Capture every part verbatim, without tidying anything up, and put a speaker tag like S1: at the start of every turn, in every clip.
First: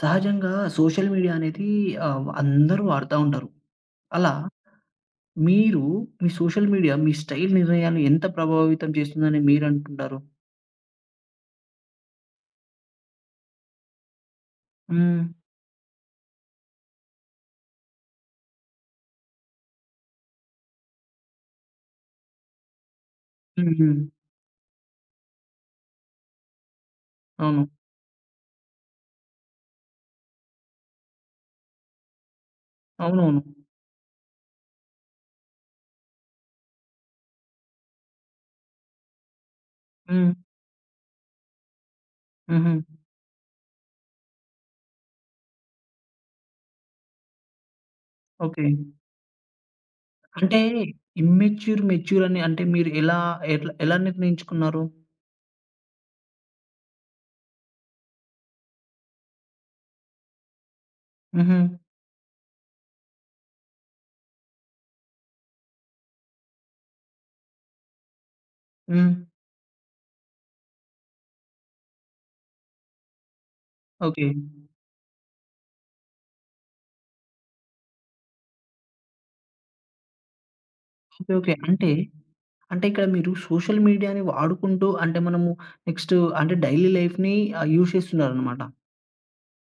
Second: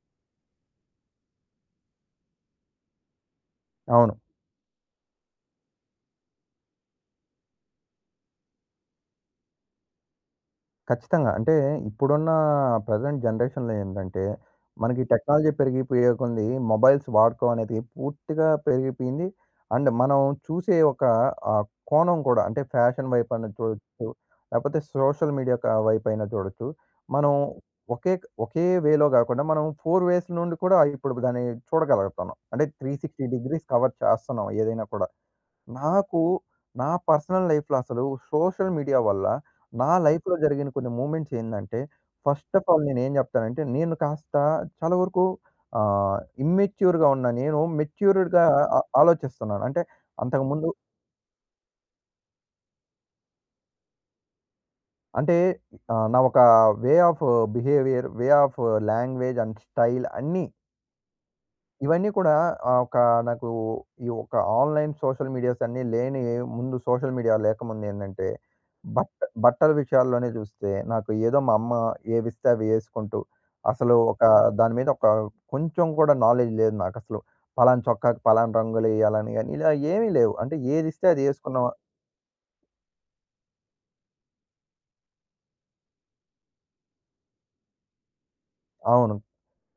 S1: సహజంగా social media అనేది ఆహ్, అందరూ వాడతా ఉంటారు.
S2: అవును.
S1: అలా మీరు మీ సోషల్ మీడియా మీ స్టైల్ నిర్ణయాన్ని ఎంత ప్రభావితం చేస్తుందని మీరనుకుంటారు?
S2: ఖచ్చితంగా. అంటే ఇప్పుడున్న ప్రెజెంట్ జనరేషన్‌లో ఏందంటే, మనకి
S1: హ్మ్.
S2: టెక్నాలజీ పెరిగిపోయే కొంది మొబైల్స్ వాడకం అనేది పూర్తిగా పెరిగిపోయింది. అండ్ మనం చూసే ఒక ఆహ్, కోణం కూడా అంటే ఫ్యాషన్ వైపైన
S1: హుహు.
S2: చూడొచ్చు, లేపోతే సోషల్ మీడియా క వైపైన చూడొచ్చు. మనం
S1: అవును.
S2: ఒకే ఒకే వేలో గాకుండా మనం నాలుగు వేస్ నుండి కూడా ఇప్పుడు దాన్ని చూడగలుగుతున్నాం. అంటే మూడు వందల అరవై
S1: అవునవును.
S2: డిగ్రీస్ కవర్ చేస్తున్నాం ఏదైనా కూడా. నాకు నా పర్సనల్ లైఫ్‌లో అసలు సోషల్ మీడియా వల్ల నా
S1: హ్మ్.
S2: లైఫ్‌లో జరిగిన కొన్ని మూమెంట్స్ ఏందంటే, ఫస్ట్ ఆఫ్
S1: హుహు.
S2: ఆల్ నేనేం జెప్తానంటే, నేను కాస్త చాలా వరకు ఆహ్, ఇమ్మెచ్యూర్‌గా ఉన్న నేను మెచ్యూర్డ్‌గా
S1: ఓకే.
S2: ఆ ఆలోచిస్తున్నాను. అంటే
S1: అంటే
S2: అంతకుముందు
S1: ఇమ్మెచ్యూర్, మెచ్యూర్ అని అంటే మీరు ఎలా ఎట్లా ఎలా నిర్ణయించుకున్నారు?
S2: అంటే ఆహ్, నా ఒక way of behaviour, way of language and style అన్నీ
S1: హుహు.
S2: ఇవన్నీ కూడా ఆహ్, ఒక నాకు ఈ ఒక ఆన్‌లైన్ సోషల్ మీడియాస్ అన్నీ లేని ముందు సోషల్ మీడియా లేకముందు ఏందంటే,
S1: హ్మ్.
S2: బట్ట బట్టల విషయాల్లోనే చూస్తే నాకు ఏదో మా అమ్మ ఏవిస్తే అవి ఏసుకుంటూ, అసలు ఒక
S1: ఓకే.
S2: దాని మీద ఒక కొంచెం కూడా నాలెడ్జ్ లేదు నాకసలు. పలానా చొక్కాకి పలానా రంగులేయాలని గాని ఇలా ఏమీ లేవు. అంటే ఏదిస్తే అది
S1: ఓకే. ఓకే.
S2: ఏసుకున్నాం.
S1: అంటే, అంటే ఇక్కడ మీరు సోషల్ మీడియాని వాడుకుంటూ అంటే మనము నెక్స్ట్ అంటే డైలీ లైఫ్‌ని ఆహ్, యూజ్ చేస్తున్నారనమాట.
S2: అవును.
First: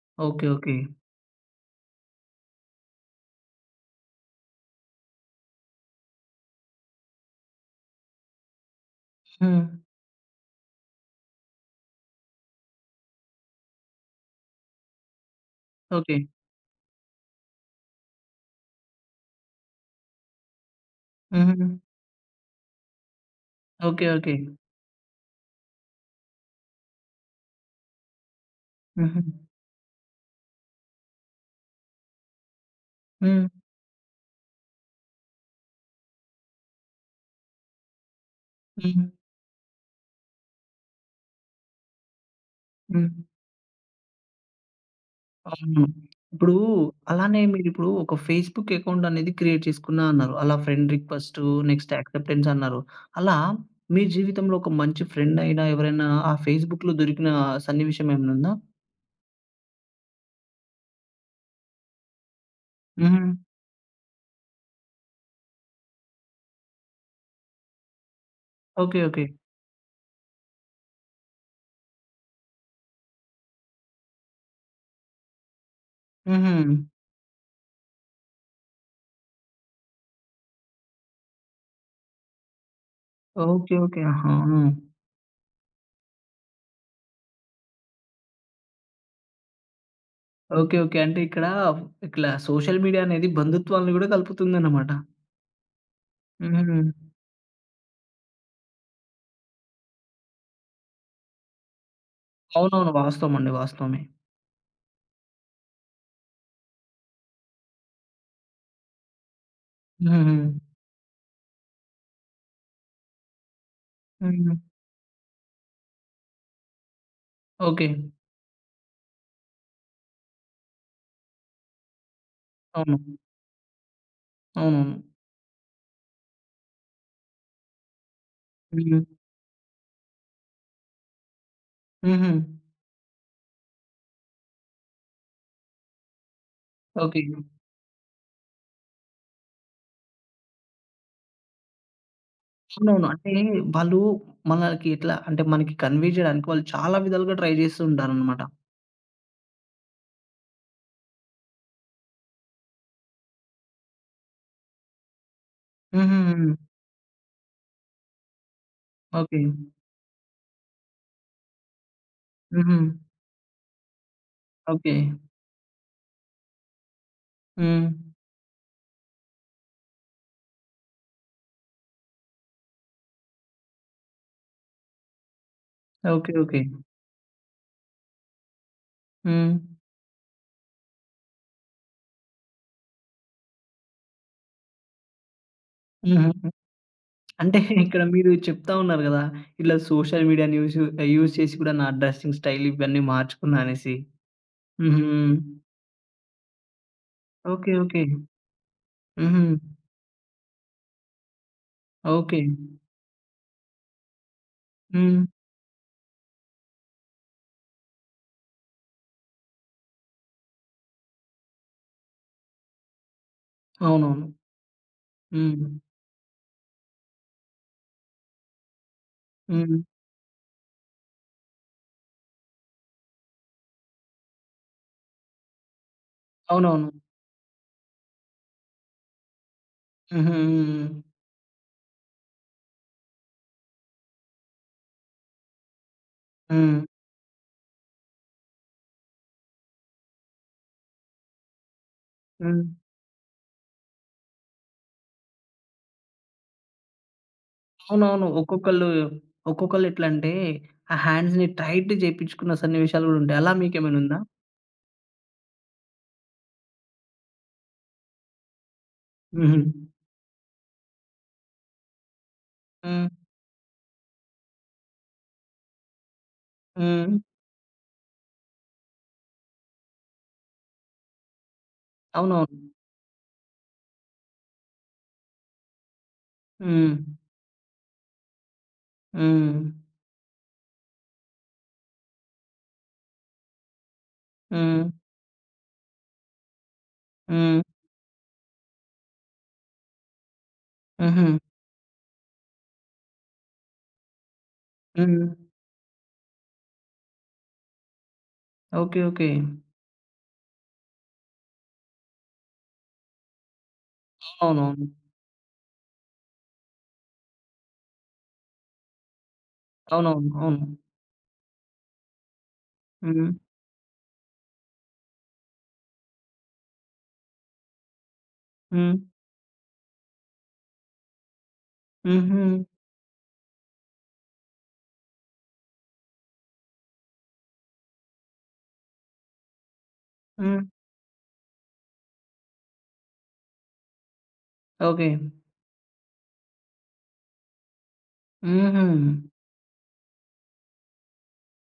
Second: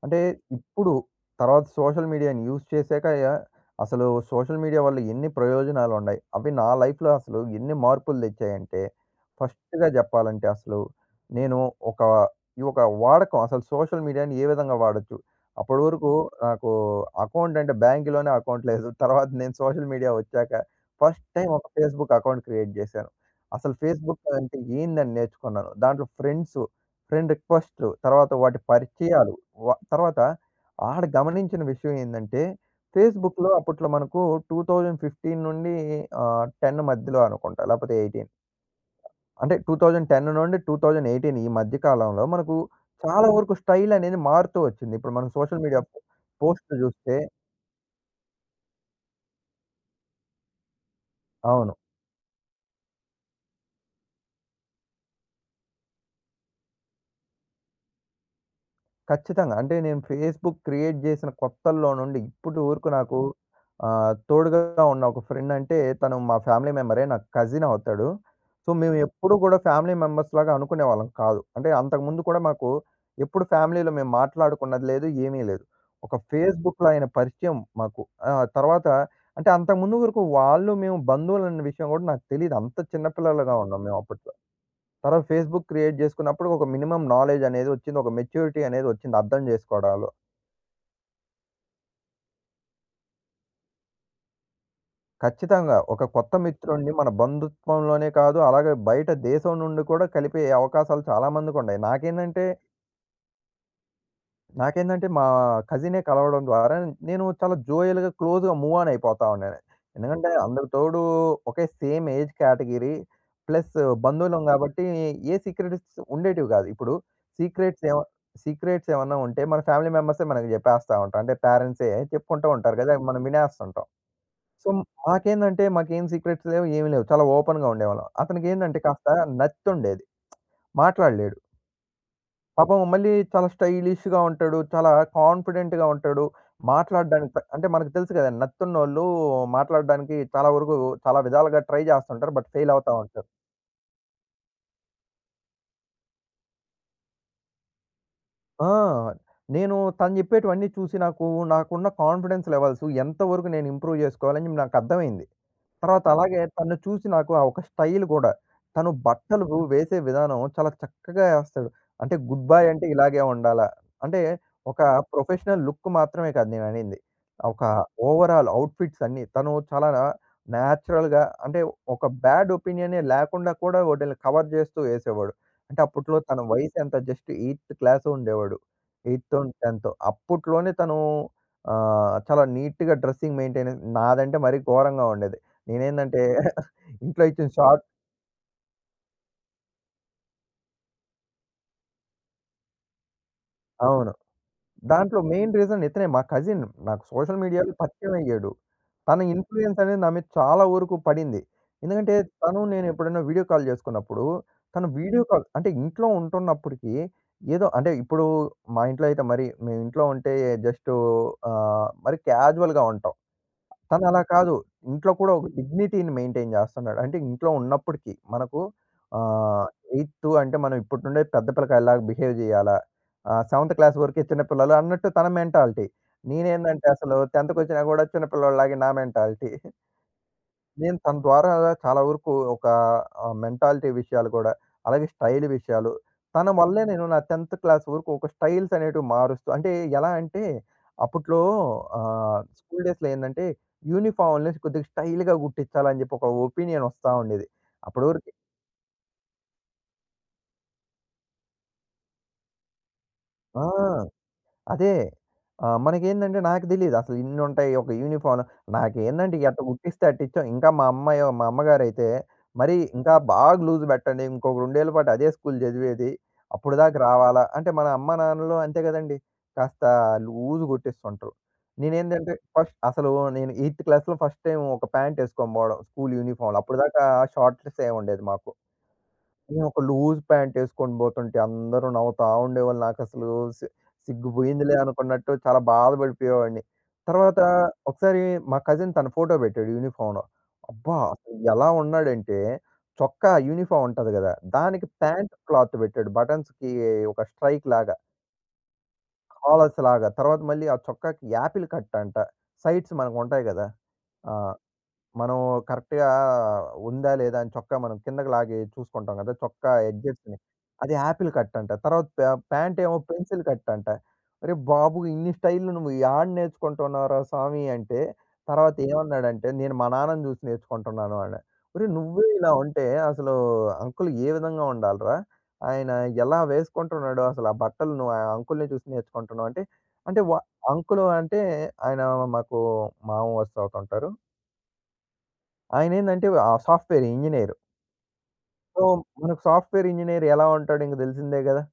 S2: అంటే
S1: ఓకే. ఓకే.
S2: ఇప్పుడు తర్వాత సోషల్ మీడియాని యూజ్ చేశాక యా- అసలు సోషల్ మీడియా వల్ల ఎన్ని ప్రయోజనాలున్నాయి. అవి నా లైఫ్‌లో అసలు ఎన్ని మార్పులు తెచ్చాయంటే,
S1: హ్మ్.
S2: ఫస్ట్‌గా జెప్పాలంటే అసలు నేను ఒక ఈ ఒక వాడకం అసలు సోషల్ మీడియాని ఏ విధంగా వాడొచ్చు. అప్పటి వరకు
S1: ఓకే.
S2: నాకు అకౌంట్ అంటే బ్యాంక్‌లోనే అకౌంట్ లేదు. తర్వాత నేను సోషల్ మీడియా వచ్చాక ఫస్ట్ టైమ్
S1: హుహు.
S2: ఒక ఫేస్‌బుక్ అకౌంట్ క్రియేట్ జేశాను. అసలు
S1: ఓకే.
S2: Facebook
S1: okay.
S2: అంటే ఏందని నేర్చుకున్నాను. దాంట్లో ఫ్రెండ్సు ఫ్రెండ్ రిక్వెస్ట్‌లు. తర్వాత వాటి
S1: హుహు.
S2: పరిచయాలు. వ తర్వాత ఆడ గమనించిన విషయం ఏందంటే,
S1: హ్మ్.
S2: ఫేస్‌బుక్‌లో అప్పట్లో మనకు రెండు వేల పదిహేను నుండి ఆహ్, పది మధ్యలో అనుకుంటా. లేపోతే పద్దెనిమిది
S1: హ్మ్.
S2: అంటే రెండు వేల పది నుండి రెండు వేల పద్దెనిమిది ఈ మధ్య కాలంలో మనకు
S1: హ్మ్.
S2: చాలా వరకు స్టైల్ అనేది మారుతూ వచ్చింది. ఇప్పుడు మనం సోషల్ మీడియా
S1: అవును. ఇప్పుడు
S2: పోస్ట్‌లు చూస్తే
S1: అలానే మీరిప్పుడు ఒక ఫేస్‌బుక్ అకౌంట్ అనేది క్రియేట్ చేసుకున్నా అన్నారు. అలా ఫ్రెండ్ రిక్వెస్టు,
S2: అవును.
S1: నెక్స్ట్ యాక్సెప్టెన్స్ అన్నారు. అలా మీ జీవితంలో ఒక మంచి ఫ్రెండ్ అయినా, ఎవరైనా ఆ ఫేస్‌బుక్‌లో దొరికిన సన్నివేశం ఏమైనా ఉందా?
S2: ఖచ్చితంగా. అంటే నేను ఫేస్‌బుక్ క్రియేట్ చేసిన కొత్తల్లో నుండి ఇప్పటి వరకు నాకు
S1: హుహు.
S2: హ్మ్. ఆహ్, తోడుగా ఉన్న ఒక ఫ్రెండ్ అంటే తను మా ఫ్యామిలీ మెంబరే. నాకు కజిన్ అవుతాడు. సో, మేము
S1: ఓకే.
S2: హ్మ్.
S1: ఓకే.
S2: ఎప్పుడూ కూడా ఫ్యామిలీ మెంబర్స్‌లాగా అనుకునేవాళ్ళం కాదు. అంటే అంతకుముందు కూడా మాకు ఎప్పుడు ఫ్యామిలీలో మేము మాట్లాడుకున్నది లేదు. ఏమీ లేదు. ఒక హ్మ్.
S1: హుహు.
S2: ఫేస్‌బుక్‌లో ఆయన పరిచయం మాకు. ఆ! తర్వాత అంటే అంతకుముందు వరకు వాళ్ళు మేము బంధువులన్న విషయం కూడా నాకు తెలీదు. అంత చిన్న పిల్లలుగా
S1: ఓకే.
S2: ఉన్నాం మేము
S1: ఓకే. ఆహా!
S2: అప్పట్లో. తర్వాత ఫేస్‌బుక్ క్రియేట్ చేసుకున్నప్పుడు ఒక మినిమమ్ నాలెడ్జ్ అనేది వచ్చింది. ఒక మెచ్యూరిటీ అనేది వచ్చింది అర్థం చేసుకోవడాలో.
S1: ఓకే. ఓకే. అంటే ఇక్కడ ఇట్లా సోషల్ మీడియా అనేది బంధుత్వాలను గూడా కలుపుతుందన్నమాట.
S2: ఖచ్చితంగా ఒక కొత్త
S1: హుహు.
S2: మిత్రుడిని మన బంధుత్వంలోనే కాదు అలాగే బయట దేశం నుండి కూడా కలిపే అవకాశాలు చాలామందికి ఉన్నాయి. నాకేందంటే
S1: అవునవును. వాస్తవం అండి. వాస్తవమే.
S2: నాకేందంటే మా కజినే కలవడం ద్వారా నేను చాలా జోయల్‌గా, క్లోజ్‌గా మూవ్ ఆన్ అయిపోతా ఉన్నాను. ఎందుకంటే
S1: హుహుహు.
S2: అందరికి తోడు ఒకే సేమ్ ఏజ్ కేటగరీ ప్లస్ బంధువులం
S1: హ్మ్.
S2: కాబట్టి ఏ సీక్రెట్స్ ఉండేటివి కాదు. ఇప్పుడు సీక్రెట్స్
S1: ఓకే.
S2: ఏమ సీక్రెట్స్ ఏమన్నా ఉంటే మన ఫ్యామిలీ మెంబర్సే మనకు చెప్పేస్తా ఉంటారు. అంటే పేరెంట్సే చెప్పుకుంటూ ఉంటారు కదా!
S1: అవును.
S2: అవి మనం వినేస్తుంటాం. సో,
S1: అవునవును.
S2: మాకేందంటే మాకేం సీక్రెట్స్ లేవు, ఏమి లేవు. చాలా ఓపెన్‌గా ఉండేవాళ్ళం. అతనికేందంటే
S1: హ్మ్.
S2: కాస్త నత్తుండేది. మాట్లాడలేడు.
S1: హుహు.
S2: పాపం మళ్ళీ చాలా స్టైలిష్‌గా ఉంటాడు. చాలా కాన్ఫిడెంట్‌గా ఉంటాడు.
S1: ఓకే.
S2: మాట్లాడడానికి ప్ర అంటే మనకు తెలుసు కదండీ! నత్తున్నోళ్ళు మాట్లాడడానికి చాలా వరకు చాలా విధాలుగా ట్రై చేస్తుంటారు. బట్ ఫెయిల్ అవుతా
S1: అవునవును.
S2: ఉంటారు.
S1: అంటే వాళ్ళు మనకి ఎట్లా అంటే మనకి కన్వే చేయడానికి వాళ్ళు చాలా విధాలుగా ట్రై చేస్తూ ఉంటారనమాట.
S2: ఆ! నేను తను చెప్పేటివన్నీ చూసి నాకు నాకున్న కాన్ఫిడెన్స్ లెవెల్స్ ఎంతవరకు నేను ఇంప్రూవ్ చేసుకోవాలని నాకు అర్థమైంది. తర్వాత అలాగే
S1: హుహుహు.
S2: తనను చూసి నాకు ఆ ఒక స్టైల్ గూడా. తను
S1: ఓకే.
S2: బట్టలు వేసే విధానం చాలా చక్కగా ఏస్తాడు. అంటే గుడ్ బాయ్
S1: హుహు.
S2: అంటే ఇలాగే ఉండాలా? అంటే ఒక
S1: ఓకే.
S2: ప్రొఫెషనల్ లుక్ మాత్రమే కాదు నేననింది. ఒక
S1: హ్మ్.
S2: ఓవరాల్ అవుట్‌ఫిట్స్ అన్నీ. తను చాలా నేచురల్‌గా అంటే ఒక బ్యాడ్ ఒపీనియనే లేకుండా కూడా వాటిల్ని కవర్ జేస్తూ ఏసేవాడు. అంటే అప్పట్లో
S1: ఓకే.
S2: తన
S1: ఓకే.
S2: వయసెంత జస్ట్ 8థ్ క్లాస్ ఉండేవాడు. 8థో,
S1: హ్మ్.
S2: 10థో అప్పట్లోనే తను ఆహ్, చాలా నీట్‌గా డ్రెస్సింగ్ మెయింటైన్ నాదంటే మరీ ఘోరంగా ఉండేది. నేనేందంటే
S1: హుహు.
S2: ఇంట్లో ఇచ్చిన
S1: అంటే
S2: షార్ట్
S1: ఇక్కడ మీరు చెప్తా ఉన్నారు గదా! ఇట్లా సోషల్ మీడియాని యూజ్ యూజ్ చేసి కూడా నా డ్రెస్సింగ్ స్టైల్ ఇవన్నీ మార్చుకున్నా అనేసి.
S2: అవును.
S1: హుహు.
S2: దాంట్లో మెయిన్ రీజన్ ఇతనే మా కజిన్. నాకు సోషల్
S1: ఓకే.
S2: మీడియాలో
S1: ఓకే.
S2: పరిచయమయ్యాడు. తన
S1: హుహు.
S2: ఇన్‌ఫ్లూయన్స్ అనేది నా మీద చాలా వరకు పడింది. ఎందుకంటే
S1: ఓకే.
S2: తను నేను ఎప్పుడైనా వీడియో కాల్ చేసుకున్నప్పుడు, తను వీడియో
S1: హ్మ్.
S2: కాల్ అంటే ఇంట్లో ఉంటున్నప్పటికి ఏదో అంటే ఇప్పుడు మా ఇంట్లో అయితే మరి మేము ఇంట్లో ఉంటే జస్ట్ ఆహ్, మరి క్యాజువల్‌గా ఉంటాం. తను అలా
S1: అవునవును.
S2: కాదు. ఇంట్లో కూడా ఒక
S1: హ్మ్.
S2: డిగ్నిటీని మెయింటైన్ చేస్తున్నాడు. అంటే ఇంట్లో ఉన్నప్పటికి మనకు ఆహ్,
S1: హ్మ్.
S2: 8థ్ అంటే మనం ఇప్పటి నుండే పెద్ద పిల్లకాయల్లాగా బిహేవ్ చేయాలా? ఆహ్, 7థ్ క్లాస్ వరకే చిన్న పిల్లలు అన్నట్టు తన మెంటాలిటీ. నేనేందంటే
S1: అవునవును.
S2: అసలు 10థ్‌కొచ్చినా కూడా చిన్న పిల్లోడిలాగే నా మెంటాలిటీ.
S1: హుహు. హ్మ్.
S2: నేను తన ద్వారా చాలా వరకు ఒక ఆహ్, మెంటాలిటీ విషయాలు గూడా, అలాగే స్టైల్ విషయాలు, తన
S1: హ్మ్.
S2: వల్లే నేను నా 10థ్ క్లాస్ వరకు ఒక స్టైల్స్ అనేటివి మారుస్తూ అంటే ఎలా అంటే, అప్పట్లో ఆహ్,
S1: హ్మ్.
S2: స్కూల్ డేస్‌లో ఏందంటే, యూనిఫార్మ్‌లని కొద్దిగా స్టైల్‌గా గుట్టించాలని జెప్పి ఒక ఒపీనియన్ ఒస్తా ఉండేది. అప్పటి
S1: అవునవును.
S2: వరకు
S1: ఒక్కొక్కళ్ళు ఒక్కొక్కళ్ళు ఎట్లంటే ఆ హ్యాండ్స్‌ని టైట్ చేపించుకున్న సన్నివేశాలు గూడా ఉంటాయి. అలా
S2: ఆ!
S1: మీకేమైనా ఉందా?
S2: అదే. ఆహ్, మనకేందంటే నాకు తెలీదు. అసలు ఇన్నుంటాయి. ఒక యూనిఫార్మ్ నాకేందంటే
S1: హుహు.
S2: ఎట్ట కుట్టిస్తే అట్టిచ్చాం. ఇంకా మా అమ్మాయో మా అమ్మగారైతే మరీ
S1: హ్మ్.
S2: ఇంకా బాగా లూజ్ పెట్టండి. ఇంకొక రెండు ఏళ్ల పాటు అదే స్కూల్ చదివేది. అప్పటిదాకా
S1: హ్మ్.
S2: రావాలా? అంటే మన అమ్మ నాన్నలు అంతే గదండీ. కాస్త లూజ్ కుట్టిస్తుంటారు. నేనేందంటే
S1: అవునవును.
S2: ఫస్ట్ అసలు నేను ఎయిత్ క్లాస్‌లో ఫస్ట్ టైమ్ ఒక ప్యాంట్ ఎసుకొని పోవడం స్కూల్ యూనిఫార్మ్‌లో.
S1: హ్మ్.
S2: అప్పటిదాకా షార్ట్‌సే ఉండేది మాకు.
S1: హ్మ్.
S2: నేను ఒక లూజ్ ప్యాంటేసుకొని బోతుంటే అందరూ నవ్వుతా ఉండేవాళ్ళు. నాకసలు సి సిగ్గు బోయిందిలే
S1: హ్మ్.
S2: అనుకున్నట్టు చాలా బాధపడిపోయేవాడిని. తర్వాత
S1: హ్మ్.
S2: ఒకసారి మా కజిన్ తన ఫోటో బెట్టాడు యూనిఫార్మ్‌లో. అబ్బా!
S1: హుహు.
S2: అసలు ఎలా ఉన్నాడంటే చొక్కా యూనిఫార్మ్ ఉంటది గదా! దానికి
S1: హ్మ్.
S2: Pant cloth బెట్టాడు. బటన్స్‌కి ఒక స్ట్రైక్ లాగా,
S1: ఓకే. ఓకే.
S2: కాలర్స్ లాగా. తర్వాత మళ్ళీ ఆ చొక్కాకి యాపిల్ కట్ అంట. సైడ్స్ మనకుంటాయి గదా! ఆ!
S1: అవునవును.
S2: మనం కరెక్ట్‌గా ఉందా? లేదా? అని చొక్కా మనం కిందకి లాగి చూసుకుంటాం కదా! చొక్కా
S1: అవునవును.
S2: ఎడ్జెస్‌ని.
S1: అవును.
S2: అది యాపిల్ కట్ అంట. తర్వాత ప్యా ప్యాంట్ ఏమో
S1: హ్మ్.
S2: పెన్సిల్ కట్ అంట. "అరే బాబు! ఇన్ని స్టైల్‌లు నువ్వు యాడ నేర్చుకుంటున్నావురా స్వామి" అంటే తర్వాత
S1: హ్మ్.
S2: ఏమన్నాడంటే, "నేను మా నాన్నని చూసి నేర్చుకుంటున్నాను" అన్నా. "ఒరేయ్! నువ్వే
S1: హుహు.
S2: ఇలా ఉంటే అసలు అంకుల్ ఏ విధంగా ఉండాలిరా? ఆయన ఎలా వేసుకుంటున్నాడో అసలు ఆ బట్టలు నువ్వు ఆ అంకుల్‌ని చూసి నేర్చుకుంటున్నావు" అంటే, అంటే వ
S1: హ్మ్.
S2: అంకుల్ అంటే ఆయన మాకు మామ వరుస అవుతుంటారు.
S1: ఓకే.
S2: ఆయనేందంటే ఆహ్, సాఫ్ట్‌వేర్ ఇంజినీర్. సో,
S1: హుహు.
S2: మనకు సాఫ్ట్‌వేర్ ఇంజినీర్ ఎలా ఉంటాడో ఇంక తెలిసిందే గదా!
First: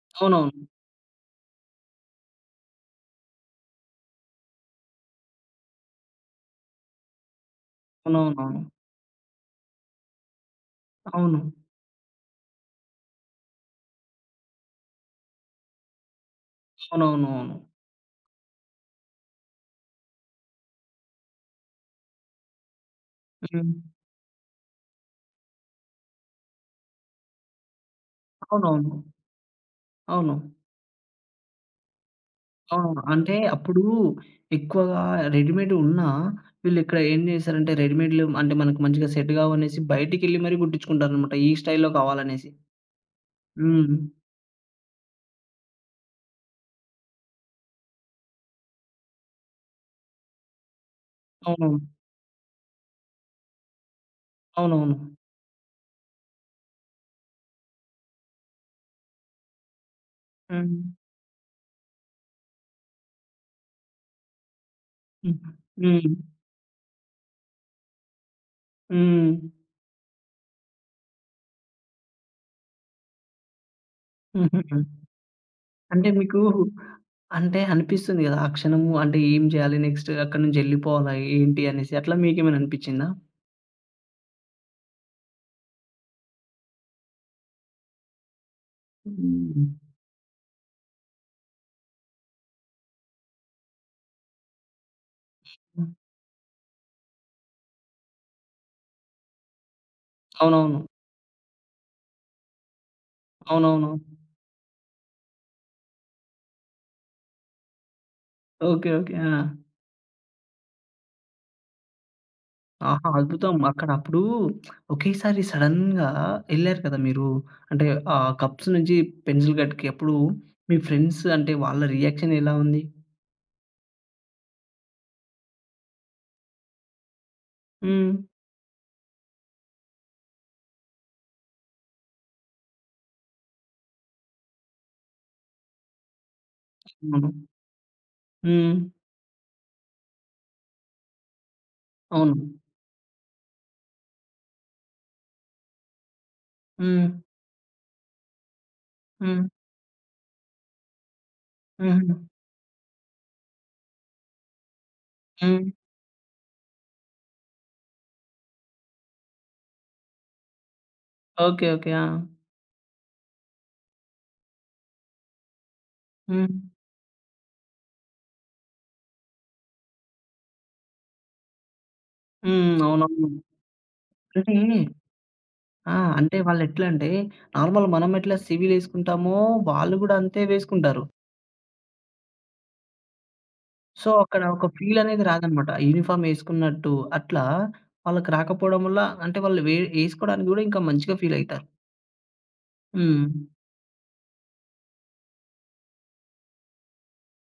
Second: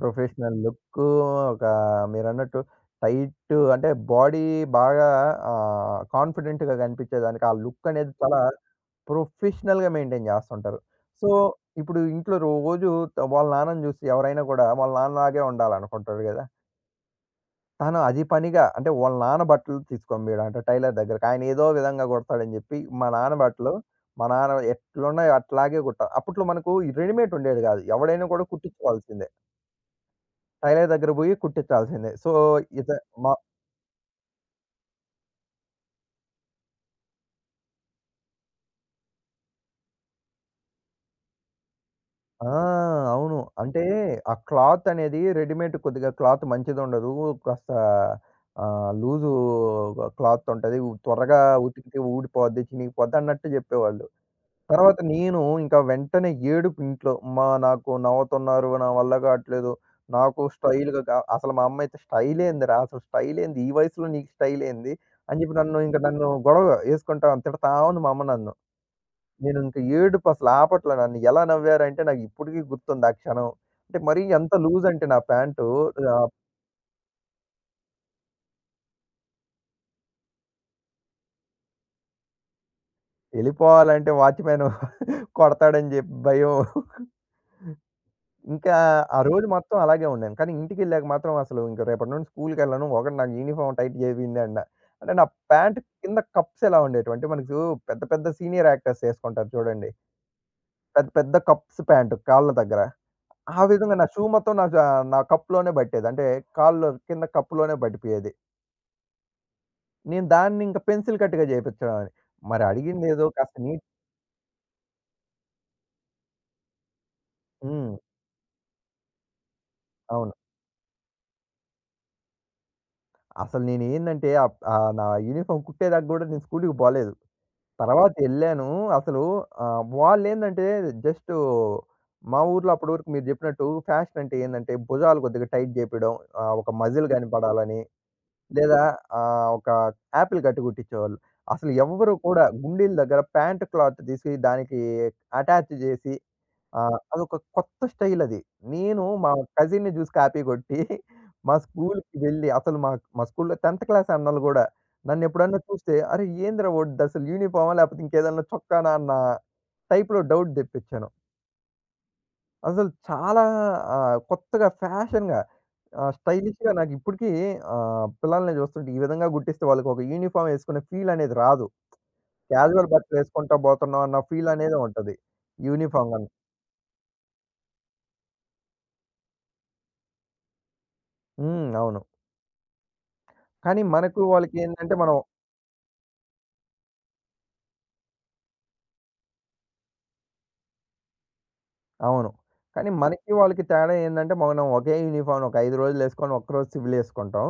S2: ప్రొఫెషనల్
S1: అవునవును.
S2: లుక్కు, ఒక మీరన్నట్టు టైట్ అంటే బాడీ బాగా ఆహ్, కాన్ఫిడెంట్‌గా కనిపించేదానికి ఆ లుక్ అనేది చాలా
S1: అవునవునవును.
S2: ప్రొఫెషనల్‌గా మెయింటైన్ జేస్తుంటారు. సో,
S1: అవును.
S2: ఇప్పుడు ఇంట్లో రోజు వాళ్ళ నాన్నని జూసి ఎవరైనా గూడా వాళ్ళ నాన్నలాగే ఉండాలనుకుంటాడు గదా!
S1: అవునవునవును.
S2: తను అది పనిగా అంటే వాళ్ళ నాన్న బట్టలు తీసుకొనిపోయాడంట టైలర్ దగ్గరకి. ఆయన ఏదో విధంగా కుడతాడని జెప్పి, మా నాన్న బట్టలు
S1: హ్మ్.
S2: మా నాన్న ఎట్లున్నాయో అట్లాగే కుట్ట అప్పట్లో మనకు ఈ రెడీమేడ్ ఉండేది గాదు. ఎవడైనా కూడా
S1: అవునవును.
S2: కుట్టించుకోవాల్సిందే.
S1: అవును.
S2: టైలర్ దగ్గర బోయి కుట్టించాల్సిందే. సో, ఇత
S1: అవును.
S2: మా
S1: అంటే అప్పుడు ఎక్కువగా రెడీమేడ్ ఉన్నా, వీళ్ళిక్కడ ఏం చేశారంటే రెడీమేడ్‌లు అంటే మనకు మంచిగా సెట్ కావనేసి బయటికెళ్ళి మరీ కుట్టించుకుంటారనమాట. ఈ స్టైల్‌లో
S2: ఆ!
S1: కావాలనేసి.
S2: అవును. అంటే
S1: హ్మ్.
S2: ఆ క్లాత్ అనేది రెడీమేడ్ కొద్దిగా క్లాత్ మంచిదుండదు. కాస్త ఆహ్, లూజు క్లాత్ ఉంటది. త్వరగా
S1: అవునవును.
S2: ఉతికితే ఊడిపోద్ది, చినిగిపోద్ది అన్నట్టు జెప్పేవాళ్ళు.
S1: అవునవును.
S2: తర్వాత నేను ఇంకా వెంటనే ఏడుపు ఇంట్లో. "అమ్మా! నాకు నవ్వుతున్నారు. నా వల్ల కావట్లేదు. నాకు
S1: హ్మ్.
S2: స్టైల్‌గా గా" అసలు మా అమ్మ అయితే "స్టైలేందిరా? అసలు స్టైలేంది? ఈ వయసులో నీకు స్టైలేంది?"
S1: హ్మ్.
S2: అని చెప్పి నన్ను ఇంక
S1: హ్మ్.
S2: నన్ను గొడవ యేసుకుంటా తిడతా ఉంది మా అమ్మ నన్ను.
S1: హ్మ్.
S2: నేను ఇంక ఏడుపు అసలు ఆపట్లే. నన్ను ఎలా నవ్వారంటే నాకు ఇప్పటికీ గుర్తుంది ఆ క్షణం. అంటే మరీ ఎంత
S1: హుహుహు.
S2: లూజ్ అంటే నా ప్యాంటు
S1: అంటే
S2: ఆహ్,
S1: మీకు అంటే అనిపిస్తుంది కదా! ఆ క్షణము అంటే ఏం చేయాలి నెక్స్ట్ అక్కడి నుంచి ఎళ్ళిపోవాలా ఏంటి అనేసి అట్లా మీకేమైనా అనిపిచ్చిందా?
S2: ఎళ్ళిపోవాలంటే వాచ్‌మెన్ కొడతాడని చెప్పి భయం. ఇంకా ఆ రోజు
S1: హ్మ్.
S2: మొత్తం అలాగే ఉండాను. కానీ ఇంటికెళ్ళాక మాత్రం అసలు ఇంక రేపటి నుండి స్కూలుకెళ్ళను. ఒకడు నాకు యూనిఫార్మ్ టైట్ చేపిండు అన్న. అంటే నా ప్యాంట్
S1: హ్మ్.
S2: కింద కప్స్ ఎలా ఉండేటివి అంటే మనకు పెద్ద పెద్ద సీనియర్ యాక్టర్స్ ఏసుకుంటారు చూడండి.
S1: అవునవును.
S2: పెద్ద పెద్ద కప్స్ ప్యాంట్ కాళ్ళ దగ్గర. ఆ
S1: అవునవును.
S2: విధంగా నా షూ మొత్తం నాకు ఆహ్, నా కప్‌లోనే పట్టేది. అంటే కాళ్ళు కింద కప్‌లోనే పట్టిపోయేది.
S1: ఓకే. ఓకే. ఆ!
S2: నేను దాన్ని ఇంక పెన్సిల్ కట్‌గా చేపించేవాడిని. మరి
S1: ఆహా!
S2: అడిగిందేదో కాస్త
S1: అద్భుతం.
S2: నీట్
S1: అక్కడ అప్పుడు ఒకేసారి సడెన్‌గా ఎళ్లారు కదా మీరు. అంటే
S2: హ్మ్.
S1: ఆహ్, కప్స్ నుంచి పెన్సిల్ కట్‌కి అప్పుడు
S2: అవును.
S1: మీ ఫ్రెండ్స్ అంటే వాళ్ళ రియాక్షన్ ఎలా ఉంది?
S2: అసలు నేనేందంటే ఆహ్, ఆహ్, నా యూనిఫార్మ్ కుట్టేదాకా గూడా నేను స్కూలుకి పోలేదు.
S1: హ్మ్.
S2: తర్వాత ఎళ్ళాను. అసలు ఆహ్, వాళ్ళేందంటే జస్టు మా ఊర్లో అప్పటి వరకు మీరు జెప్పినట్టు ఫ్యాషన్ అంటే ఏందంటే భుజాలు కొద్దిగా టైట్ జేపియడం. ఆహ్, ఒక మజిల్
S1: అవును.
S2: కనపడాలని
S1: హ్మ్.
S2: లేదా ఆహ్, ఒక యాపిల్ కట్ కుట్టించేవాళ్ళు. అసలు ఎవ్వరు
S1: అవును.
S2: కూడా గుండీల దగ్గర ప్యాంట్ క్లాత్ తీసి దానికి అటాచ్ జేసి ఆ!
S1: హ్మ్.
S2: అదొక కొత్త స్టైల్ అది. నేను మా
S1: హ్మ్.
S2: కజిన్‌ని చూసి కాపీ కొట్టి మా
S1: హుహు.
S2: స్కూల్‌కి వెళ్ళి అసలు మా మా స్కూల్‌లో 10థ్ క్లాస్ అన్నోళ్ళు గూడా నన్నెప్పుడన్నా
S1: హ్మ్.
S2: చూస్తే, "అరే! ఏందిరా ఓడిది అసలు యూనిఫార్మా? లేకపోతే ఇంకేదన్నా చొక్కానా?" అన్న టైప్‌లో డౌట్ తెప్పిచ్చాను.
S1: ఓకే. ఓకే. ఆ!
S2: అసలు చాలా ఆహ్, కొత్తగా ఫ్యాషన్‌గా ఆహ్,
S1: హ్మ్.
S2: స్టైలిష్‌గా నాకిప్పటికీ ఆహ్, పిల్లల్ని చూస్తుంటే ఈ విధంగా గుర్తిస్తే వాళ్ళకొక యూనిఫార్మ్ ఏసుకునే ఫీల్ అనేది రాదు.
S1: హ్మ్.
S2: క్యాజువల్
S1: అవునవును.
S2: బట్టలేసుకుంటా పోతున్నాం అన్న ఫీల్
S1: అంటే
S2: అనేదే ఉంటది.
S1: ఆ!
S2: యూనిఫార్మ్ గాని.
S1: అంటే వాళ్ళెట్లంటే నార్మల్ మనం ఎట్లా సివిల్ ఏసుకుంటామో వాళ్ళు గూడా అంతే వేసుకుంటారు.
S2: హ్మ్. అవును. కానీ
S1: సో,
S2: మనకు
S1: అక్కడ ఒక
S2: వాళ్ళకేందంటే
S1: ఫీల్
S2: మనం
S1: అనేది రాదనమాట. యూనిఫార్మ్ ఏసుకున్నట్టు అట్లా వాళ్ళకి రాకపోవడం వల్ల అంటే వాళ్ళు వే ఏసుకోడానికి గూడా ఇంకా మంచిగా ఫీల్ అయితారు.
S2: అవును. కానీ
S1: హ్మ్.
S2: మనకి వాళ్ళకి తేడా ఏందంటే మనం ఒకే యూనిఫార్మ్ ఒక ఐదు రోజులు ఏసుకొని ఒక్కరోజు సివిల్ ఏసుకుంటాం.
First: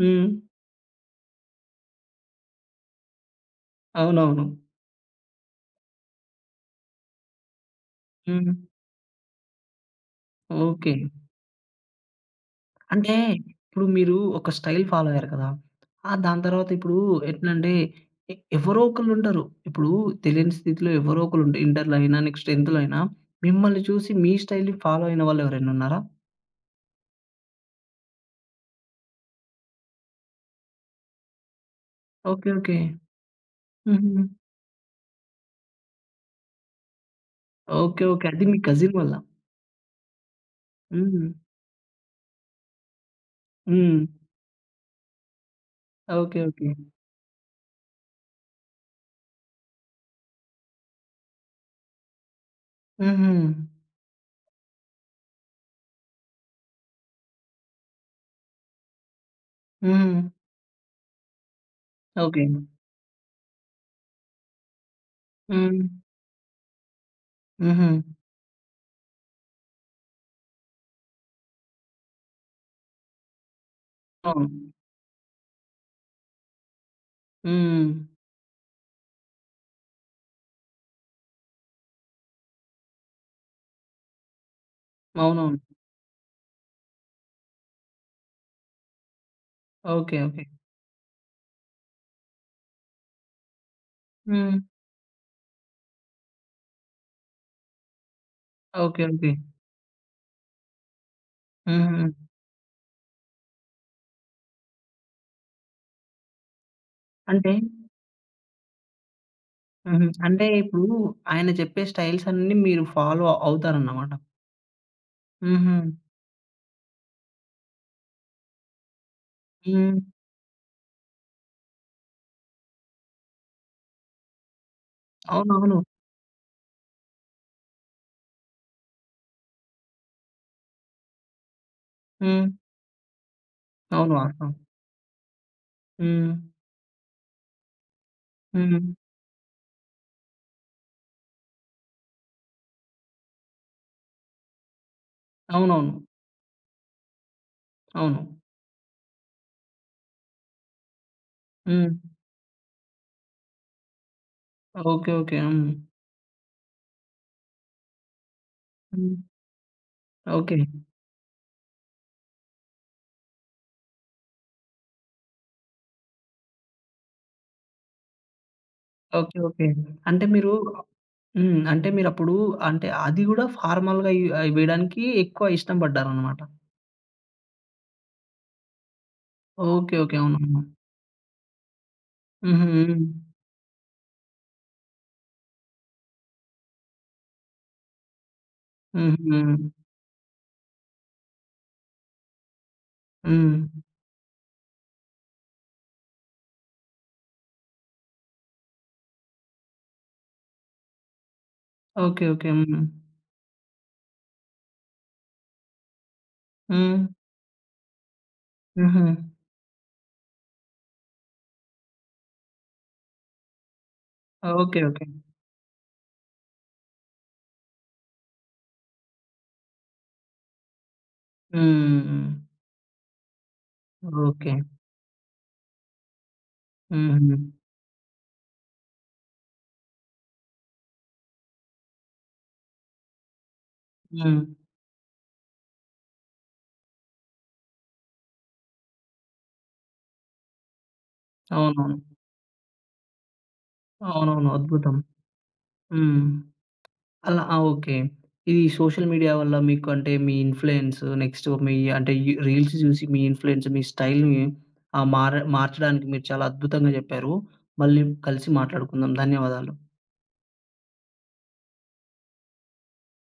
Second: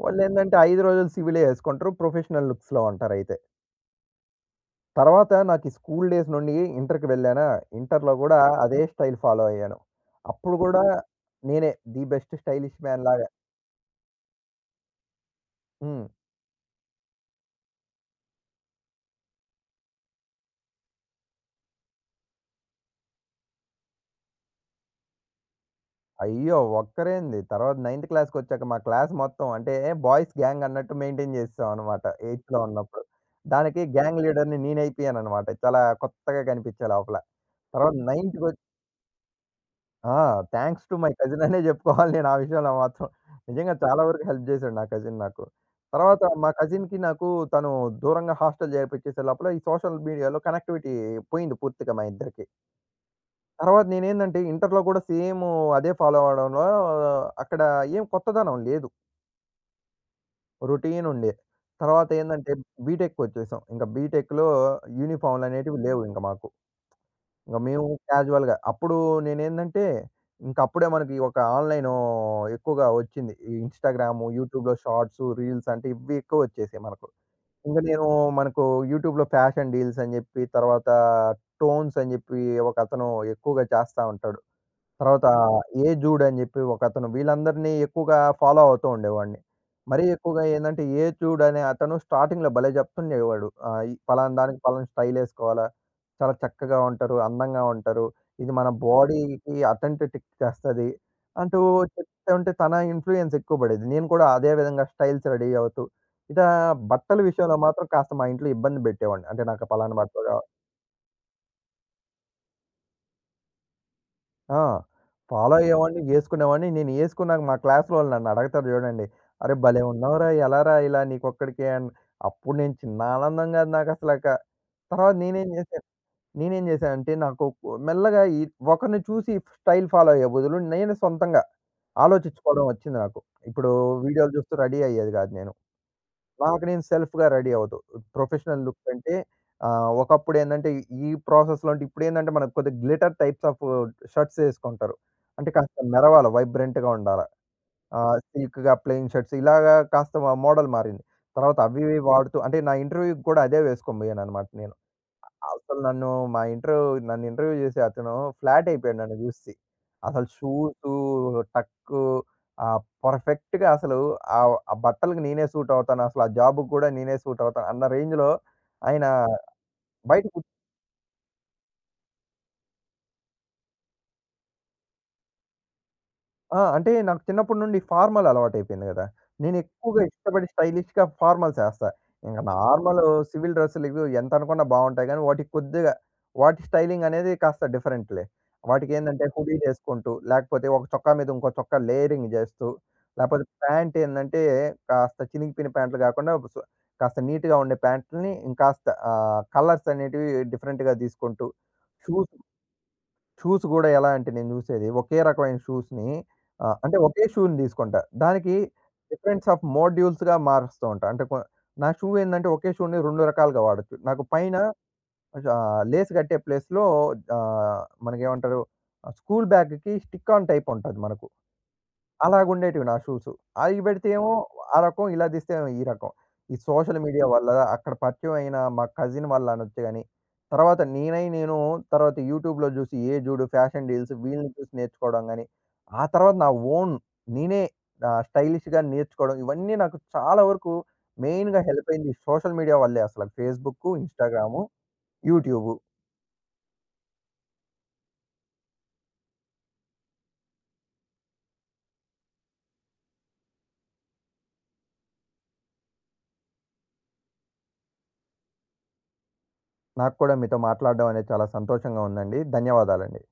S1: హ్మ్.
S2: వాళ్ళేందంటే ఐదు రోజులు సివిలే ఏసుకుంటారు. ప్రొఫెషనల్ లుక్స్‌లో ఉంటారయితే.
S1: అవునవును.
S2: తర్వాత నాకు ఈ స్కూల్ డేస్ నుండి ఇంటర్‌కి వెళ్ళానా, ఇంటర్‌లో గూడా
S1: హ్మ్.
S2: అదే స్టైల్ ఫాలో అయ్యాను. అప్పుడు గూడా
S1: ఓకే.
S2: నేనే ది బెస్ట్ స్టైలిష్ మ్యాన్
S1: అంటే
S2: లాగా.
S1: ఇప్పుడు మీరు ఒక స్టైల్ ఫాలో అయ్యారు కదా!
S2: హ్మ్.
S1: ఆహ్, దాని తర్వాత ఇప్పుడు ఎట్లంటే ఎ ఎవరో ఒకళ్ళుంటారు. ఇప్పుడు తెలియని స్థితిలో ఎవరో ఒకళ్ళు ఇంటర్‌లో అయినా, నెక్స్ట్ 10థ్‌లో అయినా మిమ్మల్ని చూసి మీ స్టైల్‌ని ఫాలో అయిన వాళ్ళు ఎవరైనా ఉన్నారా?
S2: అయ్యో! ఒక్కరేంది. తర్వాత నైన్త్ క్లాస్‌కొచ్చాక మా క్లాస్ మొత్తం అంటే బాయ్స్ గ్యాంగ్ అన్నట్టు మెయింటైన్ చేసేసామనమాట.
S1: ఓకే.
S2: ఎయిత్‌లో
S1: ఓకే.
S2: ఉన్నప్పుడు. దానికి
S1: హుహు.
S2: గ్యాంగ్ లీడర్‌ని నేనైపోయాననమాట. చాలా కొత్తగా కనిపించా లోపల. తర్వాత
S1: ఓకే. ఓకే. అది మీ
S2: నైన్త్‌కొచ్
S1: కజిన్ వల్ల.
S2: ఆ! థాంక్స్ టు మై
S1: హ్మ్.
S2: కజిన్ అనే చెప్పుకోవాలి నేను ఆ విషయంలో మాత్రం. నిజంగా
S1: హ్మ్.
S2: చాలా వరకు హెల్ప్ చేశాడు నా కజిన్ నాకు. తర్వాత
S1: ఓకే.
S2: మా
S1: ఓకే.
S2: కజిన్‌కి నాకు తను దూరంగా హాస్టల్ చేర్పించేసే లోపల ఈ సోషల్ మీడియాలో కనెక్టివిటీ పోయింది పూర్తిగా మా ఇద్దరికి.
S1: హుహు.
S2: తర్వాత నేనేందంటే ఇంటర్‌లో కూడా సేమ్ అదే ఫాలో అవ్వడంలో అక్కడ ఏం కొత్తదనం లేదు.
S1: హ్మ్.
S2: రొటీన్ ఉండే. తర్వాత
S1: ఓకే.
S2: ఏందంటే బీటెక్‌కొచ్చేసాం. ఇంక బీటెక్‌లో యూనిఫార్మ్‌లనేటివి
S1: హ్మ్.
S2: లేవు ఇంక మాకు. ఇంక మేము
S1: హుహు.
S2: క్యాజువల్‌గా అప్పుడు నేనేందంటే ఇంక అప్పుడే మనకి ఒక ఆన్‌లైను ఎక్కువగా వచ్చింది. ఈ ఇన్‌స్టాగ్రాము,
S1: అవును.
S2: యూట్యూబ్‌లో షార్ట్స్, రీల్స్ అంటే ఇవి ఎక్కువొచ్చేసాయి మనకు. ఇంక
S1: హ్మ్.
S2: నేను మనకు యూట్యూబ్‌లో ఫ్యాషన్ డీల్స్ అని జెప్పి, తర్వాత టోన్స్ అని జెప్పి ఒకతను ఎక్కువగా చేస్తా ఉంటాడు. తర్వాత
S1: అవునవును.
S2: ఏ జూడ్ అని చెప్పి ఒకతను వీళ్ళందరినీ ఎక్కువగా ఫాలో అవుతూ ఉండేవాడిని. మరీ
S1: ఓకే. ఓకే.
S2: ఎక్కువగా ఏందంటే ఏ జూడ్ అనే అతను స్టార్టింగ్‌లో భలే చెప్తుండేవాడు. ఆహ్, ఈ పలానా
S1: హ్మ్.
S2: దానికి పలానా స్టైలేసుకోవాలా, చాలా చక్కగా ఉంటారు, అందంగా ఉంటారు. ఇది మన
S1: ఓకే. ఓకే.
S2: బాడీకి అథెంటిటిక్ చేస్తది. అంటూ
S1: హుహు.
S2: చెప్తుంటే తన ఇన్‌ఫ్లూయెన్స్ ఎక్కువ పడేది. నేను కూడా అదే విధంగా స్టైల్స్ రెడీ అవుతూ, ఇటా బట్టల
S1: అంటే
S2: విషయంలో మాత్రం కాస్త మా ఇంట్లో ఇబ్బంది పెట్టేవాడిని. అంటే నాకు పలానా
S1: హుహు.
S2: బట్టలు కా
S1: అంటే ఇప్పుడు ఆయన చెప్పే స్టైల్స్ అన్నీ మీరు ఫాలో అవుతారన్నమాట.
S2: ఆ! ఫాలో
S1: హుహు.
S2: అయ్యేవాడిని, జేసుకునేవాడిని. నేను జేసుకున్నాక మా క్లాస్‌లోళ్ళు నన్నడుగుతారు జూడండి. "అరే భలే
S1: హ్మ్.
S2: ఉన్నావురా! ఎలారా ఇలా నీకొక్కడికే" అని. అప్పుడు నేను చిన్న ఆనందం గాదు నాకసలక. తర్వాత నేనేం
S1: అవునవును.
S2: జేశాను నేనేం జేశానంటే నాకు మెల్లగా ఈ ఒకరిని చూసి స్టైల్ ఫాలో అయ్యే బదులు నేను సొంతంగా
S1: హ్మ్.
S2: ఆలోచించుకోవడం ఒచ్చింది నాకు. ఇప్పుడు
S1: అవును.
S2: వీడియోలు
S1: వాస్తవం.
S2: జూస్తూ రెడీ అయ్యేది గాదు నేను.
S1: హ్మ్.
S2: నాకు నేను సెల్ఫ్‌గా రెడీ అవుతూ. ప్రొఫెషనల్ లుక్
S1: హ్మ్.
S2: కంటే ఆహ్, ఒకప్పుడు ఏందంటే ఈ ప్రాసెస్‌లో అంటే ఇప్పుడేందంటే మనకు కొద్దిగా గ్లిటర్ టైప్స్ ఆఫ్ షర్ట్స్ ఏసుకుంటారు. అంటే కాస్త
S1: అవునవును.
S2: మెరవాల వైబ్రెంట్‌గా ఉండాల. ఆహ్,
S1: అవును.
S2: సిల్క్‌గా ప్లెయిన్ షర్ట్స్ ఇలాగా కాస్త మోడల్ మారింది. తర్వాత అవి
S1: హ్మ్.
S2: ఇవి వాడుతూ అంటే నా ఇంటర్వ్యూ‌కి కూడా అదే వేసుకొని పోయానన్నమాట నేను.
S1: ఓకే. ఓకే. హ్మ్.
S2: అసలు నన్ను మా ఇంటర్వ్యూ నన్ను ఇంటర్వ్యూ చేసే అతను ఫ్లాట్ అయిపోయాడు
S1: హ్మ్.
S2: నన్ను చూసి. అసలు
S1: ఓకే.
S2: షూసు, టక్కు ఆహ్, పర్ఫెక్ట్‌గా అసలు ఆహ్, ఆ బట్టలకి నేనే సూట్ అవుతాను. అసలు ఆ జాబ్‌కి కూడా నేనే సూట్ అవుతాను అన్న రేంజ్‌లో ఆయన
S1: ఓకే. ఓకే. అంటే
S2: బయట కు
S1: మీరు హ్మ్. అంటే మీరప్పుడు అంటే అది గూడా ఫార్మల్‌గా యు ఆహ్, వేయడానికి ఎక్కువ ఇష్టం పడ్డారనమాట.
S2: ఆ! అంటే నాకు చిన్నప్పటి నుండి ఫార్మల్ అలవాటయిపోయింది గదా!
S1: ఓకే.
S2: నేనెక్కువగా
S1: ఓకే.
S2: ఇష్టపడి
S1: అవునవును.
S2: స్టైలిష్‌గా ఫార్మల్స్ ఏస్తా. ఇంక
S1: హుహు.
S2: నార్మల్ సివిల్ డ్రెస్సులు ఇవి ఎంతనుకున్నా బావుంటాయి గానీ, వాటికి కొద్దిగా వాటి స్టైలింగ్ అనేది కాస్త డిఫరెంట్‌లే.
S1: హ్మ్.
S2: వాటికేందంటే
S1: హుహు.
S2: హుడీలేసుకుంటూ, లేకపోతే ఒక చొక్కా మీద ఇంకో చొక్కా లేయరింగ్ జేస్తూ, లేపోతే
S1: హ్మ్.
S2: ప్యాంట్ ఏందంటే కాస్త చినిగిపోయిన ప్యాంట్లు గాకుండా సు కాస్త నీట్‌గా ఉండే ప్యాంట్‌లని ఇంకాస్త ఆహ్, కలర్స్ అనేటివి డిఫరెంట్‌గా దీసుకుంటూ,
S1: ఓకే.
S2: Shoes
S1: okay. హ్మ్.
S2: షూస్ గూడా ఎలా అంటే నేను జూసేది ఒకే రకమైన షూస్‌ని ఆహ్, అంటే
S1: హ్మ్.
S2: ఒకే షూని తీసుకుంటా. దానికి
S1: హుహు.
S2: డిఫరెన్స్ ఆఫ్ మోడ్యూల్స్‌గా మారుస్తూ ఉంటా. అంటే కొ నా షూ ఏందంటే ఒకే షూని రెండు రకాలుగా వాడొచ్చు. నాకు పైన
S1: ఓకే. ఓకే.
S2: ఆహ్, లేస్ గట్టే ప్లేస్‌లో ఆహ్, మనకేమంటారు ఆహ్, స్కూల్ బ్యాగ్‌కి స్టిక్ ఆన్ టైప్ ఉంటది మనకు.
S1: హ్మ్.
S2: అలాగుండేటివి నా షూస్. అయి బెడితే ఏమో
S1: ఓకే.
S2: ఆ రకం, ఇలా దీస్తే ఈ రకం. ఈ సోషల్ మీడియా
S1: హుహు.
S2: వల్ల అక్కడ పరిచయం అయిన మా కజిన్ వల్ల అనొచ్చు గాని, తర్వాత నేనై నేను తర్వాత యూట్యూబ్‌లో జూసి ఏ జూడు ఫ్యాషన్ డీల్స్
S1: హ్మ్.
S2: వీళ్ళని చూసి నేర్చుకోవడం గాని, ఆ తర్వాత నా ఓన్ నేనే ఆహ్, స్టైలిష్‌గా నేర్చుకోవడం ఇవన్నీ నాకు చాలా వరకు మెయిన్‌గా హెల్ప్
S1: అవునవును.
S2: అయింది సోషల్ మీడియా వల్లే అసల. ఫేస్‌బుక్కు,
S1: అవునవును.
S2: ఇన్‌స్టాగ్రాము,
S1: అద్భుతం.
S2: యూట్యూబు.
S1: హ్మ్. అలా ఆ! ఓకే. ఇది సోషల్ మీడియా వల్ల మీకు అంటే మీ ఇన్‌ఫ్లుయెన్స్ నెక్స్ట్ మీ అంటే ఈ రీల్స్ చూసి మీ ఇన్‌ఫ్లుయెన్స్ మీ స్టైల్‌ని ఆహ్, మార మార్చడానికి మీరు చాలా అద్భుతంగా చెప్పారు. మళ్ళీ కలిసి మాట్లాడుకుందాం. ధన్యవాదాలు.
S2: నాకు కూడా మీతో మాట్లాడడం అనేది చాలా సంతోషంగా ఉందండి. ధన్యవాదాలండి.